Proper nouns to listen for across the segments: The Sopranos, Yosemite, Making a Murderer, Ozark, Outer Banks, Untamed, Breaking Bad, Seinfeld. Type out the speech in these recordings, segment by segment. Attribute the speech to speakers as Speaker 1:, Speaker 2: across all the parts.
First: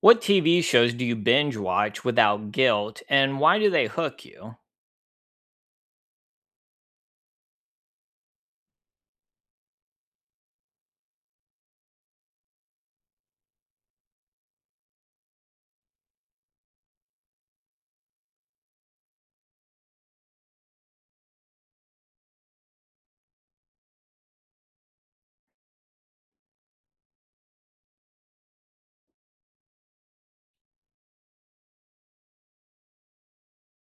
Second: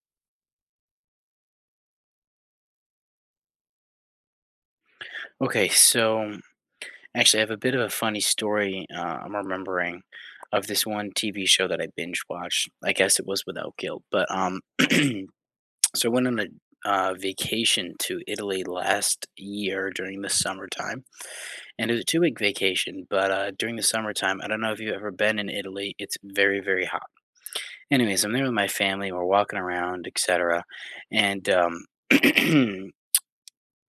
Speaker 1: What TV shows do you binge watch without guilt, and why do they hook you?
Speaker 2: Okay, so actually, I have a bit of a funny story, I'm remembering of this one TV show that I binge watched. I guess it was without guilt, but so I went on a vacation to Italy last year during the summertime, and it was a 2-week vacation. But during the summertime, I don't know if you've ever been in Italy. It's very, very hot. Anyways, I'm there with my family. We're walking around, etc. And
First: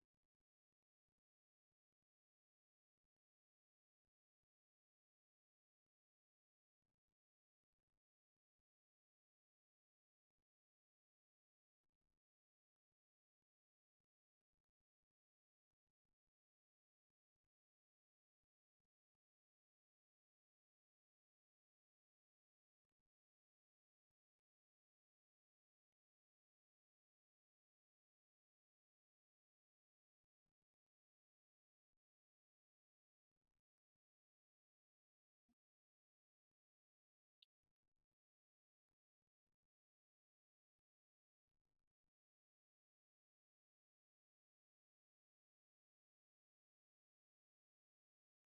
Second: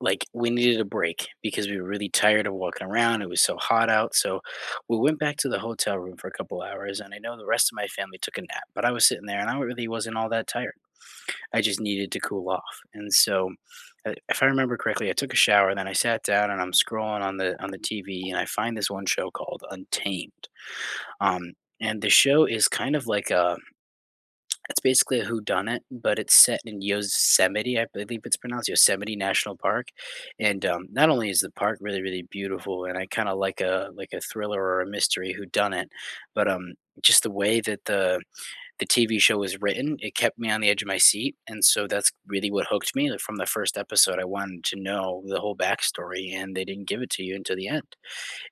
Speaker 2: like, we needed a break because we were really tired of walking around, it was so hot out, so we went back to the hotel room for a couple hours, and I know the rest of my family took a nap, but I was sitting there, and I really wasn't all that tired. I just needed to cool off, and so, if I remember correctly, I took a shower, then I sat down, and I'm scrolling on the TV, and I find this one show called Untamed. um, and the show is kind of like a that's basically a whodunit, but it's set in Yosemite. I believe it's pronounced Yosemite National Park, and not only is the park really, really beautiful, and I kind of like a thriller or a mystery whodunit, but just the way that the TV show was written, it kept me on the edge of my seat, and so that's really what hooked me. Like from the first episode, I wanted to know the whole backstory, and they didn't give it to you until the end.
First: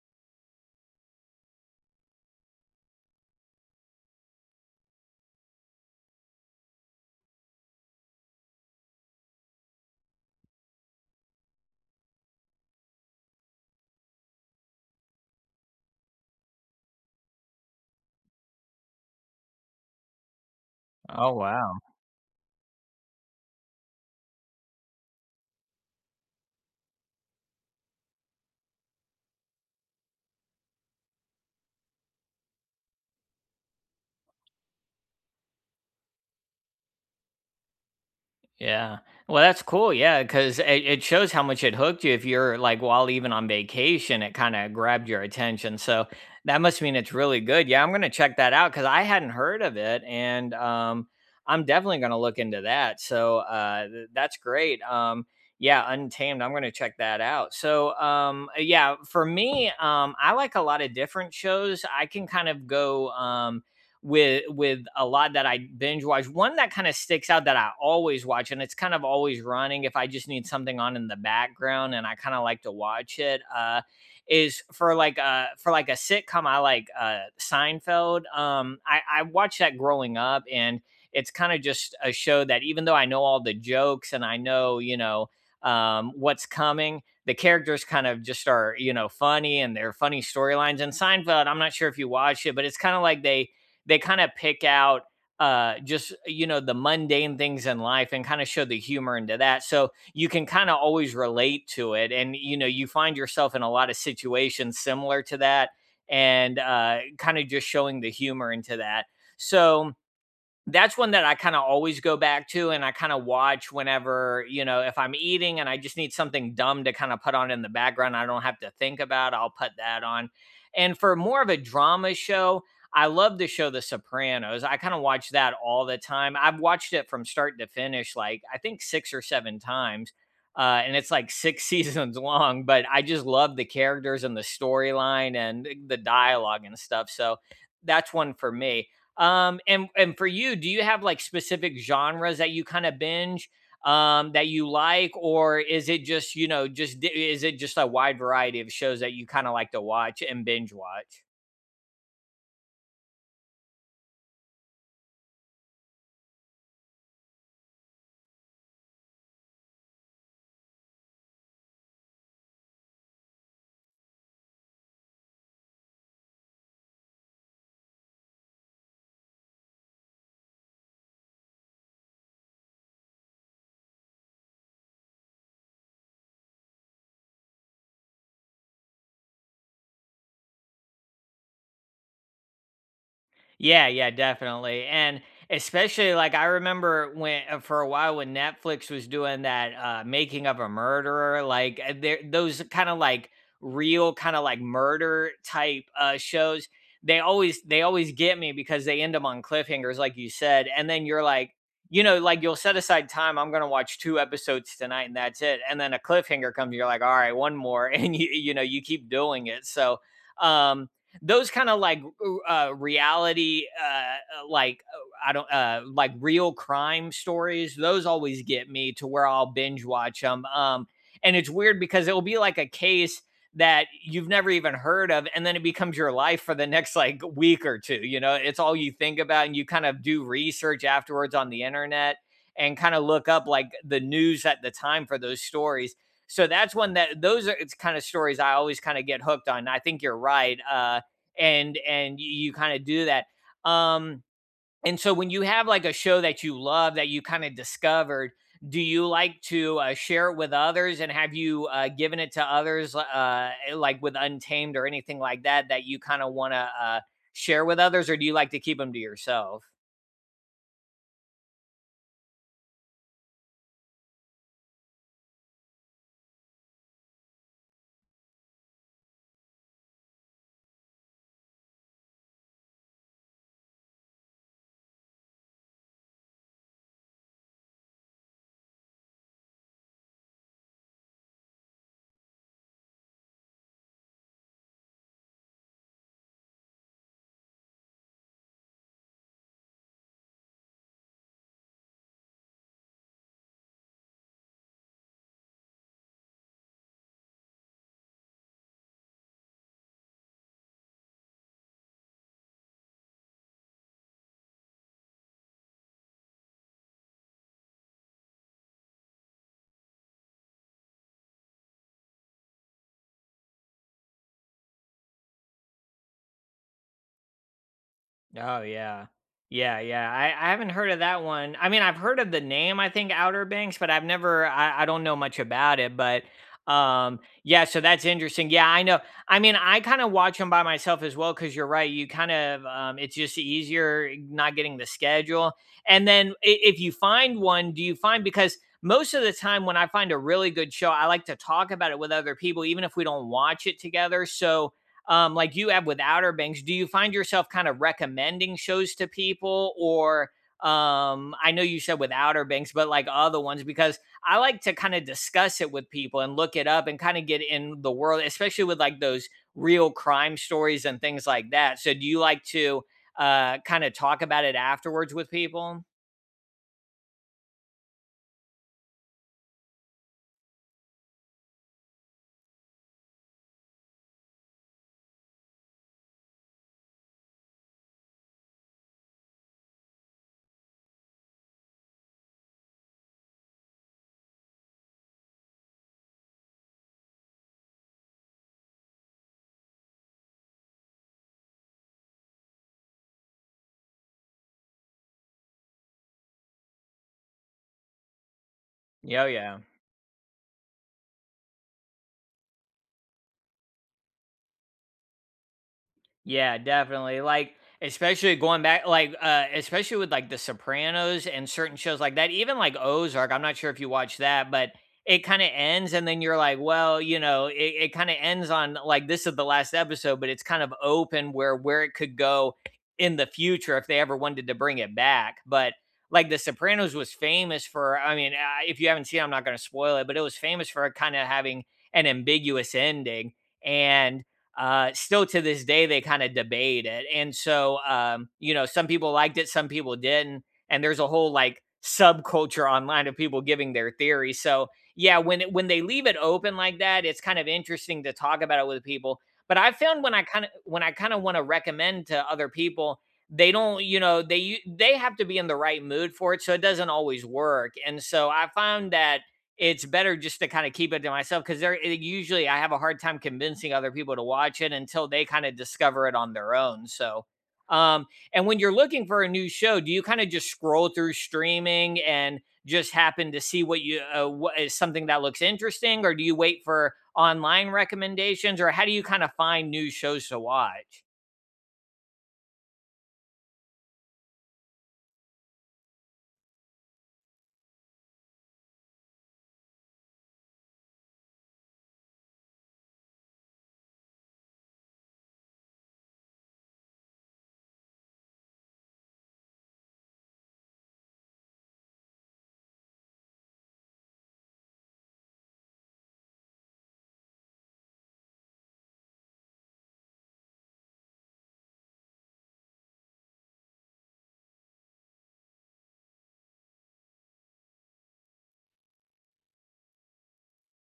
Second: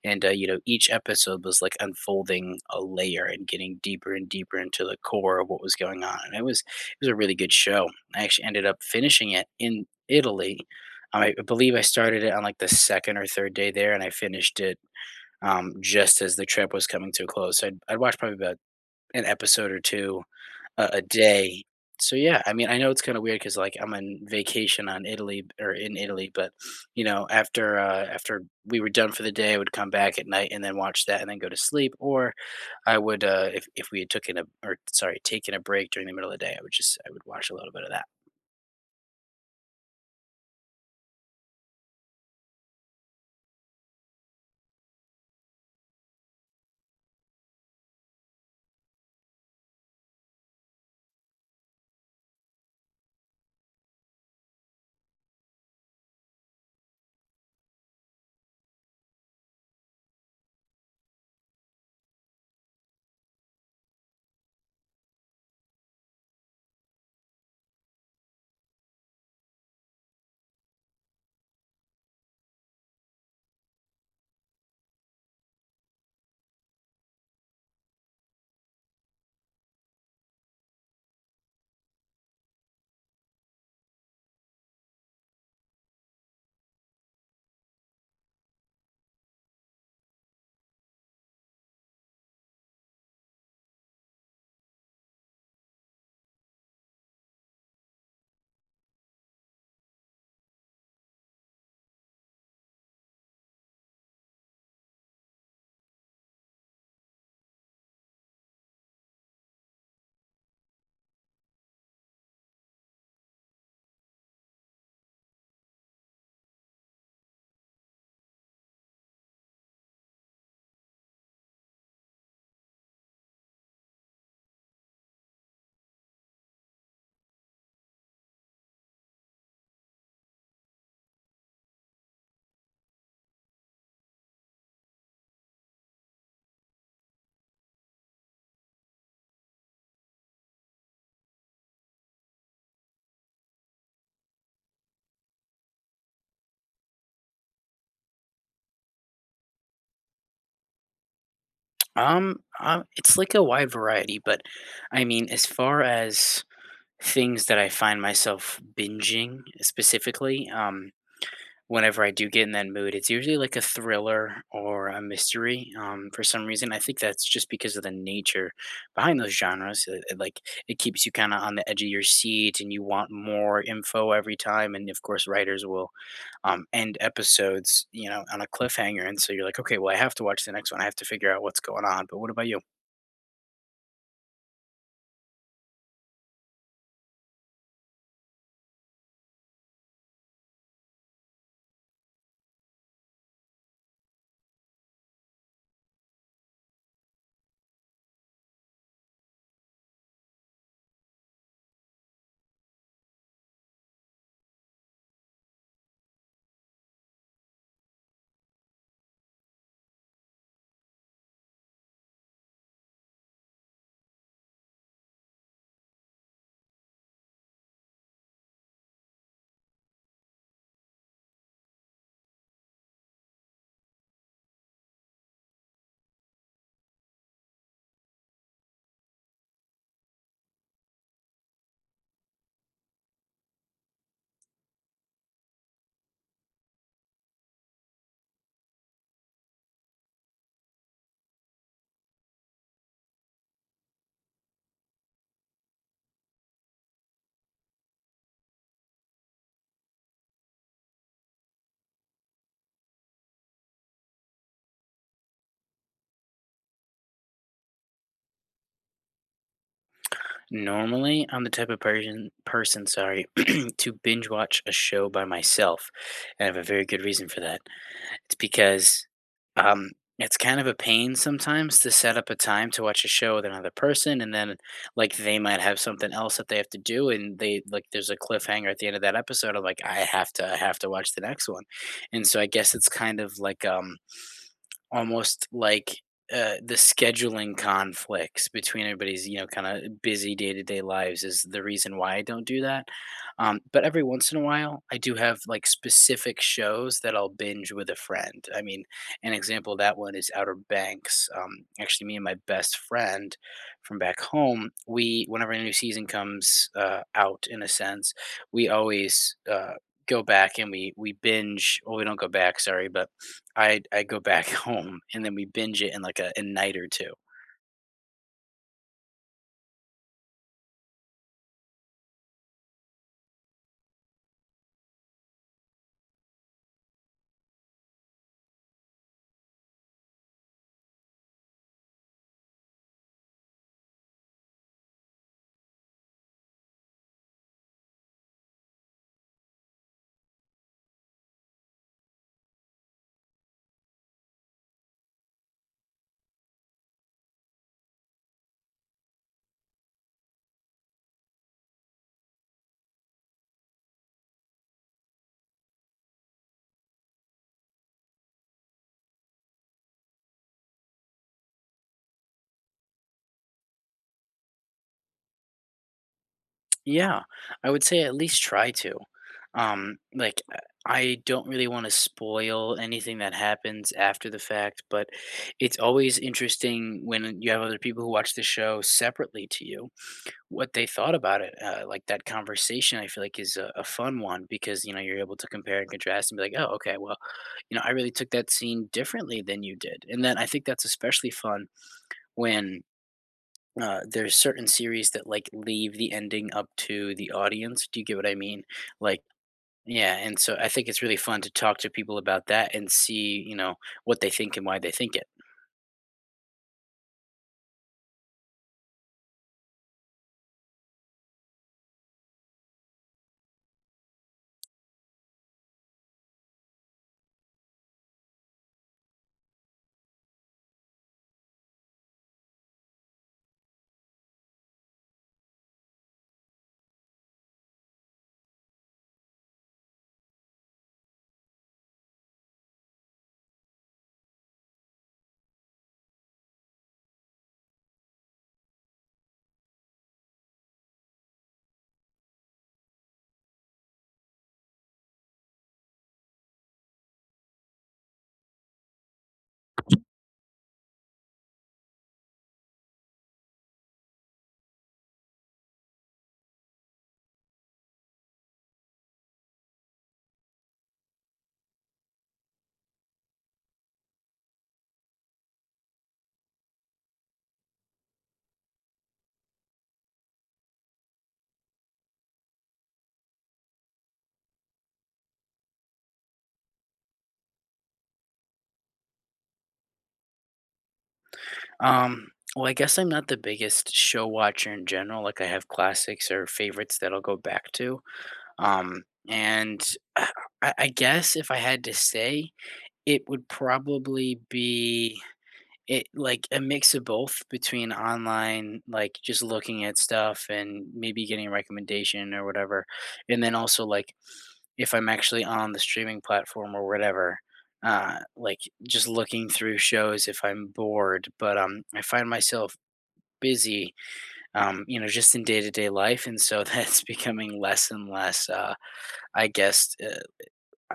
Speaker 2: And you know each episode was like unfolding a layer and getting deeper and deeper into the core of what was going on, and it was a really good show. I actually ended up finishing it in Italy. Um, I believe I started it on like the second or third day there, and I finished it just as the trip was coming to a close. So I'd watched probably about an episode or two a
Speaker 1: Oh
Speaker 2: day.
Speaker 1: wow.
Speaker 2: So, yeah, I mean, I know it's kinda weird because, like, I'm on vacation on Italy or in Italy, but, you know, after, after we were done for the day, I would come back at night and then watch that and then go to sleep. Or I would, if we had taken a or sorry, taken a break during the middle of the day, I would watch a little bit of that.
Speaker 1: Yeah. Well, that's cool. Yeah, because it shows how much it hooked you. If you're like while even on vacation, it kind of grabbed your attention. So that must mean it's really good. Yeah, I'm gonna check that out because I hadn't heard of it, and I'm definitely gonna look into that. So that's great. Yeah, Untamed. I'm gonna check that out. So yeah, for me, I like a lot of different shows. I can kind of go. With a lot that I binge watch. One that kind of sticks out that I always watch, and it's kind of always running if I just need something on in the background, and I kind of like to watch it. Is for like a sitcom. I like Seinfeld. I watched that growing up, and it's kind of just a show that even though I know all the jokes and I know you know what's coming. The characters kind of just are, you know, funny and they're funny storylines. And Seinfeld, I'm not sure if you watch it, but it's kind of like they kind of pick out just you know the mundane things in life and kind of show the humor into that, so you can kind of always relate to it, and you know you find yourself in a lot of situations similar to that and kind of just showing the humor into that. So that's one that I kinda always go back to, and I kinda watch whenever, you know, if I'm eating and I just need something dumb to kinda put on in the background I don't have to think about, I'll put that on. And for more of a drama show, I love the show The Sopranos. I kinda watch that all the time. I've watched it from start to finish, like, I think 6 or 7 times, and it's, like, 6 seasons long, but I just love the characters and the storyline and the dialogue and stuff, so that's one for me. And for you, do you have like specific genres that you kind of binge that you like, or is it just you know is it just a wide variety of shows that you kind of like to watch and binge watch?
Speaker 2: It's like a wide variety, but, I mean, as far as things that I find myself binging specifically, whenever I do get in that mood, it's usually like a thriller or a mystery. For some reason, I think that's just because of the nature behind those genres. Like it keeps you kind of on the edge of your seat, and you want more info every time. And of course, writers will end episodes, you know, on a cliffhanger, and so you're like, okay, well, I have to watch the next one. I have to figure out what's going on. But what about you?
Speaker 1: Yeah, yeah, definitely. And especially like I remember when for a while when Netflix was doing that making of a murderer, like there those kind of like real kind of like murder type shows, they always get me because they end them on cliffhangers like you said. And then you're like, you know, like you'll set aside time, I'm going to watch two episodes tonight and that's it. And then a cliffhanger comes, you're like, "All right, one more." And you know, you keep doing it. So, um those kind of like like I don't like real crime stories. Those always get me to where I'll binge watch them. And it's weird because it will be like a case that you've never even heard of, and then it becomes your life for the next like week or two, you know, it's all you think about, and you kind of do research afterwards on the internet and kind of look up like the news at the time for those stories. So that's one that those are, it's kind of stories I always kind of get hooked on, I think you're right. And you kind of do that. Um, and so when you have like a show that you love that you kind of discovered, do you like to share it with others? And have you given it to others, like with Untamed or anything like that, that you kind of want to share with others, or do you like to keep them to yourself?
Speaker 2: Normally, I'm the type of person, sorry, to binge watch a show by myself, and I have a very good reason for that. It's because um, it's kind of a pain sometimes to set up a time to watch a show with another person, and then like they might have something else that they have to do, and they like there's a cliffhanger at the end of that episode. I'm like, I have to watch the next one, and so I guess it's kind of like almost like the scheduling conflicts between everybody's kind of busy day-to-day lives is the reason why I don't do that. Um, But every once in a while I do have like specific shows that I'll binge with a friend. I mean, an example of that one is Outer Banks. Um, Actually, me and my best friend from back home, we whenever a new season comes out in a sense, we always go back and we binge. Well, we don't go back, sorry, but I go back home and then we binge it in like a night or two.
Speaker 1: Oh yeah. Yeah, yeah. I haven't heard of that one. I mean, I've heard of the name, I think Outer Banks, but I've never I don't know much about it, but yeah, so that's interesting. Yeah, I know. I mean, I kind of watch them by myself as well cuz you're right. You kind of it's just easier not getting the schedule. And then if you find one, do you find because most of the time when I find a really good show, I like to talk about it with other people even if we don't watch it together. So like you have with Outer Banks, do you find yourself kind of recommending shows to people or I know you said with Outer Banks, but like other ones, because I like to kind of discuss it with people and look it up and kind of get in the world, especially with like those real crime stories and things like that. So do you like to kind of talk about it afterwards with people?
Speaker 2: Yeah, I would say at least try to. Like I don't really want to spoil anything that happens after the fact, but it's always interesting when you have other people who watch the show separately to you, what they thought about it. Like that conversation, I feel like is a fun one because you're able to compare and contrast and be like, oh, okay, well, I really took that scene differently than you did. And then I think that's especially fun when there's certain series that, like, leave the ending up to the audience. Do you get what I mean? Like
Speaker 1: Yeah, oh, yeah.
Speaker 2: yeah, and so I think it's really fun to talk to people about that and see, what they think and why they think it.
Speaker 1: Yeah, definitely. Like, especially going back, like, especially with like The Sopranos and certain shows like that, even like Ozark. I'm not sure if you watch that, but it kind of ends, and then you're like, well, you know, it kind of ends on like this is the last episode, but it's kind of open where it could go in the future if they ever wanted to bring it back. But like The Sopranos was famous for, I mean, if you haven't seen, it, I'm not going to spoil it, but it was famous for kind of having an ambiguous ending and still to this day they kind of debate it, and so you know some people liked it, some people didn't, and there's a whole like subculture online of people giving their theory. So yeah, when they leave it open like that, it's kind of interesting to talk about it with people. But I found when I kind of want to recommend to other people, they don't you know they have to be in the right mood for it, so it doesn't always work. And so I found that it's better just to kind of keep it to myself, because usually I have a hard time convincing other people to watch it until they kind of discover it on their own. So, um, and when you're looking for a new show, do you kind of just scroll through streaming and just happen to see what you what is something that looks interesting, or do you wait for online recommendations, or how do you kind of find new shows to watch?
Speaker 2: Um, well, I guess I'm not the biggest show watcher in general. Like, I have classics or favorites that I'll go back to, um, and I guess if I had to say, it would probably be It like, a mix of both between online, like, just looking at stuff and maybe getting a recommendation or whatever, and then also, like, if I'm actually on the streaming platform or whatever, like, just looking through shows if I'm bored. But, I find myself busy, just in day-to-day life, and so that's becoming less and less, I guess. Uh,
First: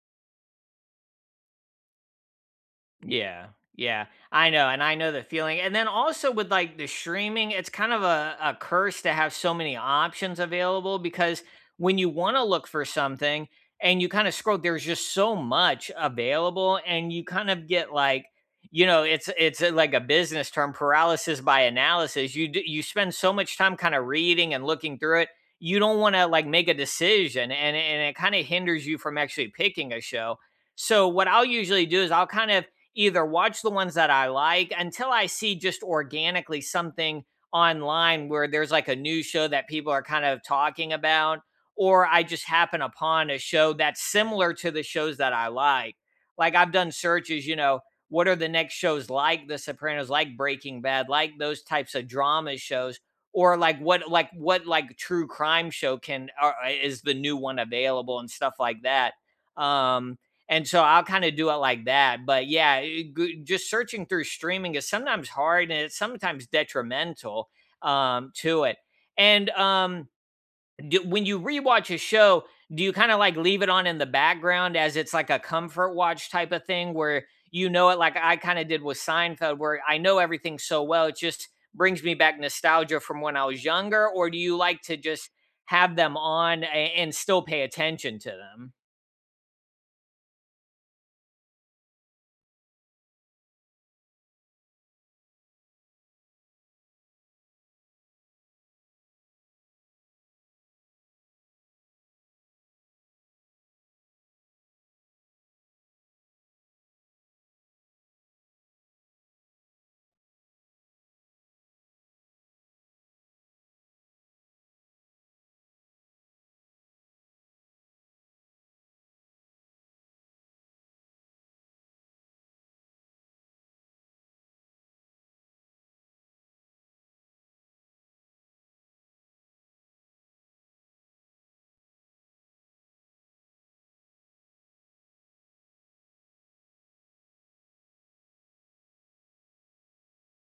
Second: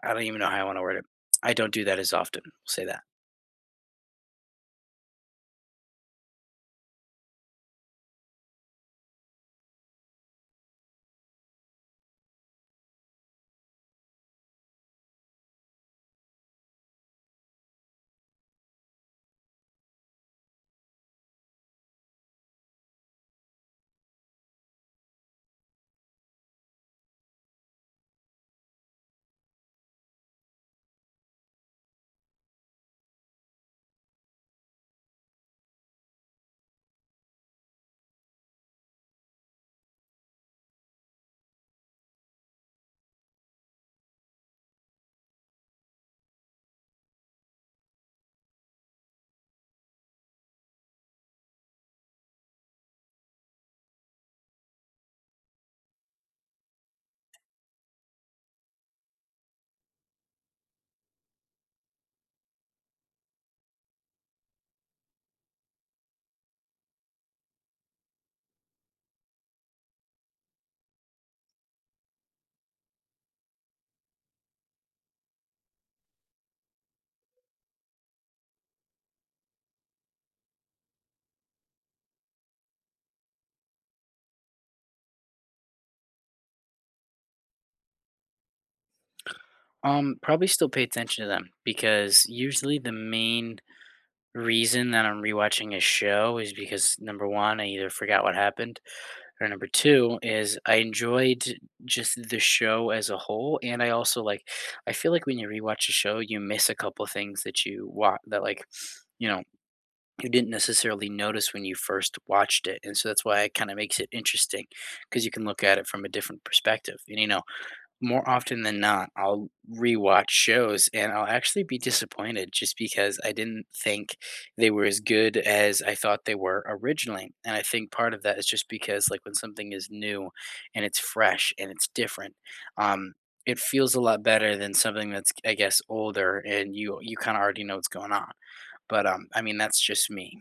Speaker 2: I don't even know how I wanna word it. I don't do that as often, say that.
Speaker 1: Yeah. Yeah. I know. And I know the feeling. And then also with like the streaming, it's kind of a curse to have so many options available, because when you want to look for something and you kind of scroll, there's just so much available, and you kind of get like, you know, like a business term, paralysis by analysis. You spend so much time kind of reading and looking through it. You don't want to like make a decision, and it kind of hinders you from actually picking a show. So what I'll usually do is I'll kind of either watch the ones that I like until I see just organically something online where there's like a news show that people are kind of talking about, or I just happen upon a show that's similar to the shows that I like. Like I've done searches, you know, what are the next shows like The Sopranos, like Breaking Bad, like those types of drama shows, or like true crime show can or, is the new one available and stuff like that. Um, and so I'll kind of do it like that. But yeah, just searching through streaming is sometimes hard and it's sometimes detrimental to it. And when you rewatch a show, do you kind of like leave it on in the background as it's like a comfort watch type of thing where you know it, like I kind of did with Seinfeld, where I know everything so well, it just brings me back nostalgia from when I was younger? Or do you like to just have them on and still pay attention to them?
Speaker 2: Probably still pay attention to them because usually the main reason that I'm rewatching a show is because number one, I either forgot what happened, or number two is I enjoyed just the show as a whole. And I also like, I feel like when you rewatch a show, you miss a couple things that you wa that like you know you didn't necessarily notice when you first watched it, and so that's why it kind of makes it interesting because you can look at it from a different perspective. And more often than not, I'll rewatch shows and I'll actually be disappointed just because I didn't think they were as good as I thought they were originally. And I think part of that is just because, like, when something is new and it's fresh and it's different, um, it feels a lot better than something that's, I guess, older, and you kind of already know what's going on. But I mean, that's just me.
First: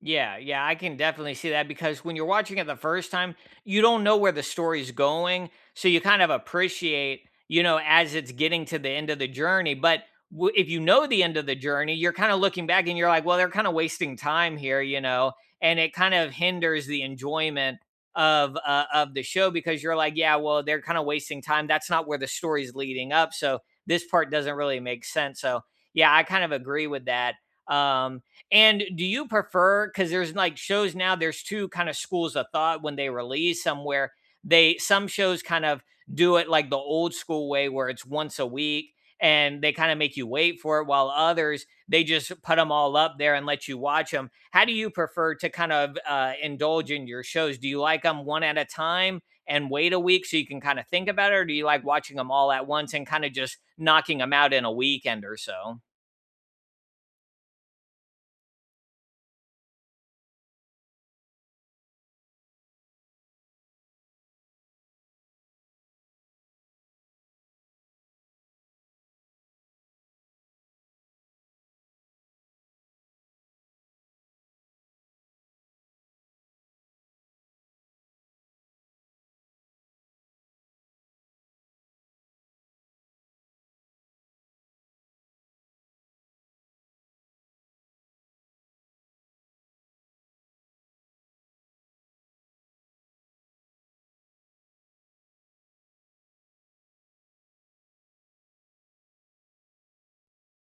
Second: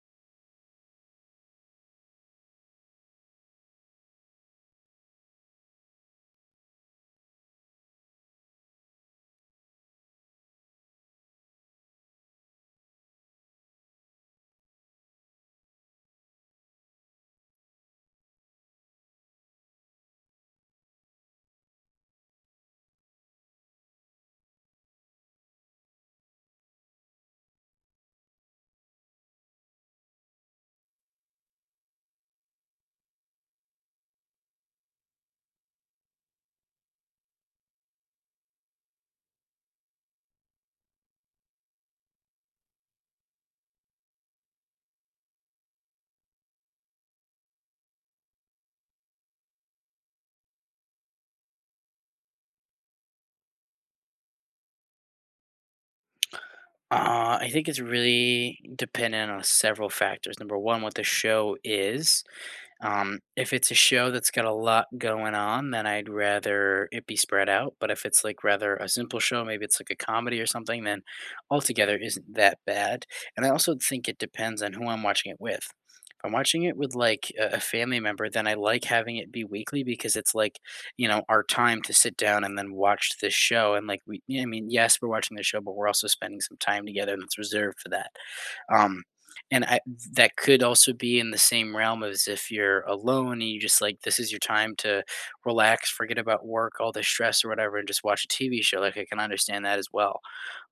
Speaker 1: Yeah, yeah, I can definitely see that because when you're watching it the first time, you don't know where the story's going, so you kind of appreciate, you know, as it's getting to the end of the journey, but if you know the end of the journey, you're kind of looking back and you're like, well, they're kind of wasting time here, you know, and it kind of hinders the enjoyment of the show because you're like, yeah, well, they're kind of wasting time. That's not where the story's leading up, so this part doesn't really make sense. So, yeah, I kind of agree with that. Um and do you prefer because there's like shows now, there's two kind of schools of thought when they release somewhere. They some shows kind of do it like the old school way where it's once a week and they kind of make you wait for it, while others they just put them all up there and let you watch them. How do you prefer to kind of indulge in your shows? Do you like them one at a time and wait a week so you can kind of think about it, or do you like watching them all at once and kind of just knocking them out in a weekend or so?
Speaker 2: I think it's really dependent on several factors. Number one, what the show is. If it's a show that's got a lot going on, then I'd rather it be spread out. But if it's like rather a simple show, maybe it's like a comedy or something, then altogether isn't that bad. And I also think it depends on who I'm watching it with. If I'm watching it with like a family member, then I like having it be weekly because it's like, our time to sit down and then watch this show. And like, we, yeah, I mean, yes, we're watching the show, but we're also spending some time together and it's reserved for that. Um, and that could also be in the same realm as if you're alone and you just like this is your time to relax, forget about work, all the stress or whatever, and just watch a TV show. Like I can understand that as well.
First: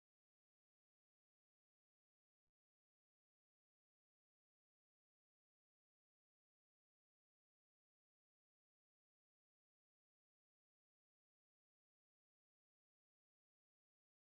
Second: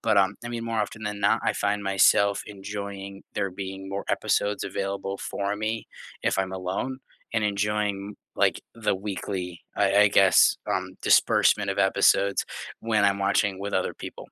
Speaker 2: But I mean, more often than not, I find myself enjoying there being more episodes available for me if I'm alone, and enjoying like the weekly, I guess, disbursement of episodes when I'm watching with other people.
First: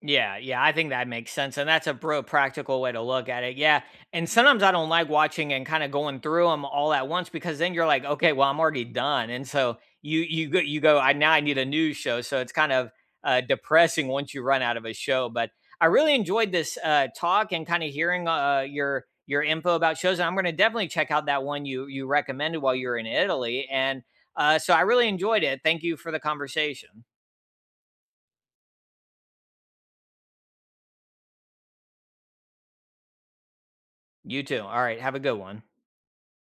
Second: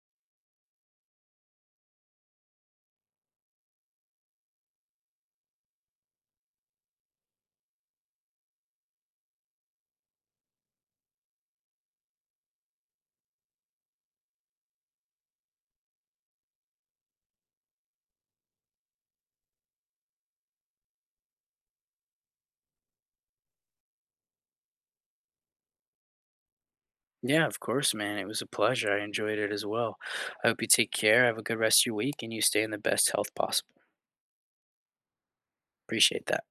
Speaker 1: Yeah, yeah, I think that makes sense, and that's a real practical way to look at it. Yeah, and sometimes I don't like watching and kind of going through them all at once, because then you're like, okay, well, I'm already done, and so you go. I now I need a news show, so it's kind of depressing once you run out of a show. But I really enjoyed this talk and kind of hearing your info about shows, and I'm going to definitely check out that one you recommended while you were in Italy, and so I really enjoyed it. Thank you for the conversation.
Speaker 2: Yeah, of course, man. It was a pleasure. I enjoyed it as well. I hope you take care. Have a good rest of your week and you stay in the best health possible.
Speaker 1: You too. All right, have a good one.
Speaker 2: Appreciate that.